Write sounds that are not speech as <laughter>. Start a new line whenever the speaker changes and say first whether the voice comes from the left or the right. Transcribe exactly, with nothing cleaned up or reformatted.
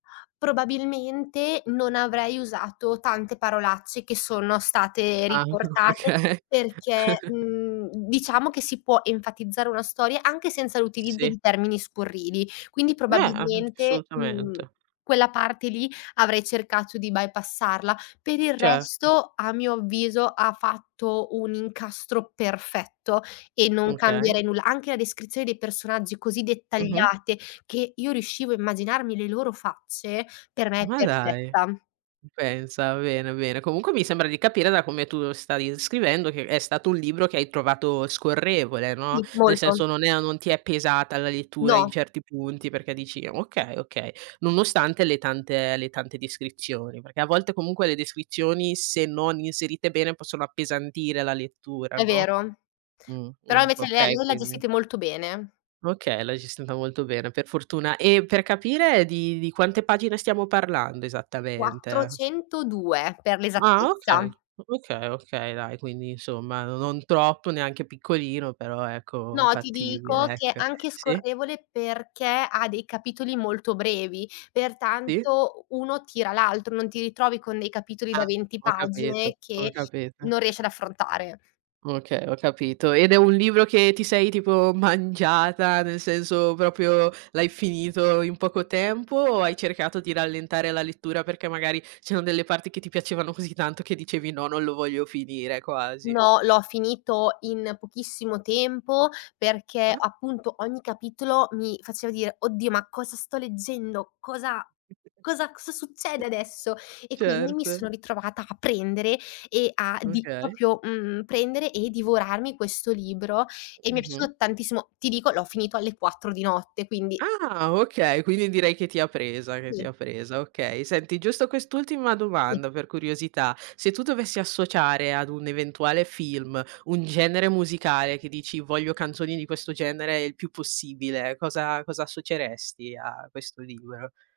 left: Probabilmente non avrei usato tante parolacce che sono state
right: Ahn, o
left: riportate
right: oka.
left: perché,
right: <chuckles>
left: mhmm, diciamo che si può enfatizzare una storia anche senza l'utilizzo
right: Sì.
left: di termini scurrili. Quindi,
right: Beh, a a
left: probabilmente, mhmm,
right: assolutamente.
left: quella parte lì avrei cercato di bypassarla. Per il
right: Certo.
left: resto, a mio avviso, ha fatto un incastro perfetto e non
right: Okay.
left: cambierei nulla. Anche la descrizione dei personaggi così
right: Mh-mh.
left: dettagliate che io riuscivo a immaginarmi le loro facce, per me è
right: Ma dai.
left: perfetta.
right: Uh, pensa, bene, bene. Comunque mi sembra di capire da come tu stavi inscrivendo, che è stato un libro che hai trovato scorrevole, no:
left: Sì,
right: nel
left: molto.
right: senso, non è a non ti è pesata la lettura in
left: No.
right: certi punti, perché dici: “Okay, okay”, nonostante le tante le tante descrizioni. Perché a volte comunque le descrizioni, se non inserite bene, possono appesantire la lettura,
left: È
right: no.
left: vero.
right: Mhmm,
left: Però
right: mhmm,
left: invece lei ha
right: okay
left: lei le ha
right: quindi.
left: gestite molto bene.
right: Okay, l'hai gestita molto bene per fortuna; e per capire di di quante pagine stiamo parlando, esattamente?
left: quattrocentodue per
right: Ah okay.
left: l'esattezza.
right: O okay, okay dai, quindi insomma no non troppo, neanche piccolino, però ecco
left: No, ti
right: fattibile,
left: dico che
right: ecco.
left: anche
right: Sì?
left: scorrevole perché ha dei capitoli molto brevi,
right: Sì.
left: pertanto u uno tira l'altro, non ti ritrovi con dei capitoli da
right: Ah,
left: venti
right: ho capito,
left: pagine
right: ho
left: che
right: capito.
left: non riesci ad affrontare.
right: Okay, ho capito. Ed è un libro che ti sei tipo mangiata, nel senso propio l'hai finito in poco tempo, o hai cercato di rallentare la lettura perché magari ci ono delle parti che ti piacevano così tanto che dicevi "no, non lo voglio finire", quasi?
left: No, l'ho finito in pochissimo tempo perché,
right: Ah.
left: appunto, ogni capitolo mi faceva dire: “Oddio, ma cosa sto leggendo? Cosa, cosa, cosa succede adesso?” E quindi mi
right: Certo.
left: sono ritrovata a prendere e a di
right: Okay.
left: propio. mhmm, prendere e divorarmi questo libro e mi è
right: Mh-mh.
left: piaciuto tantissimo. Ti dico, l'ho finito alle quattro di notte, quindi
right: Ah, okay, quindi direi che ti ha presa, che ti
left: Sì.
right: ha presa, okay. Senti, giusto quest'ultima
left: Sì.
right: domanda per curiosità: se tu dovessi associare ad un eventuale film un genere musicale che dici: “Voglio canzoni di questo genere il più possibile”, cosa cosa assoceresti a questo libro?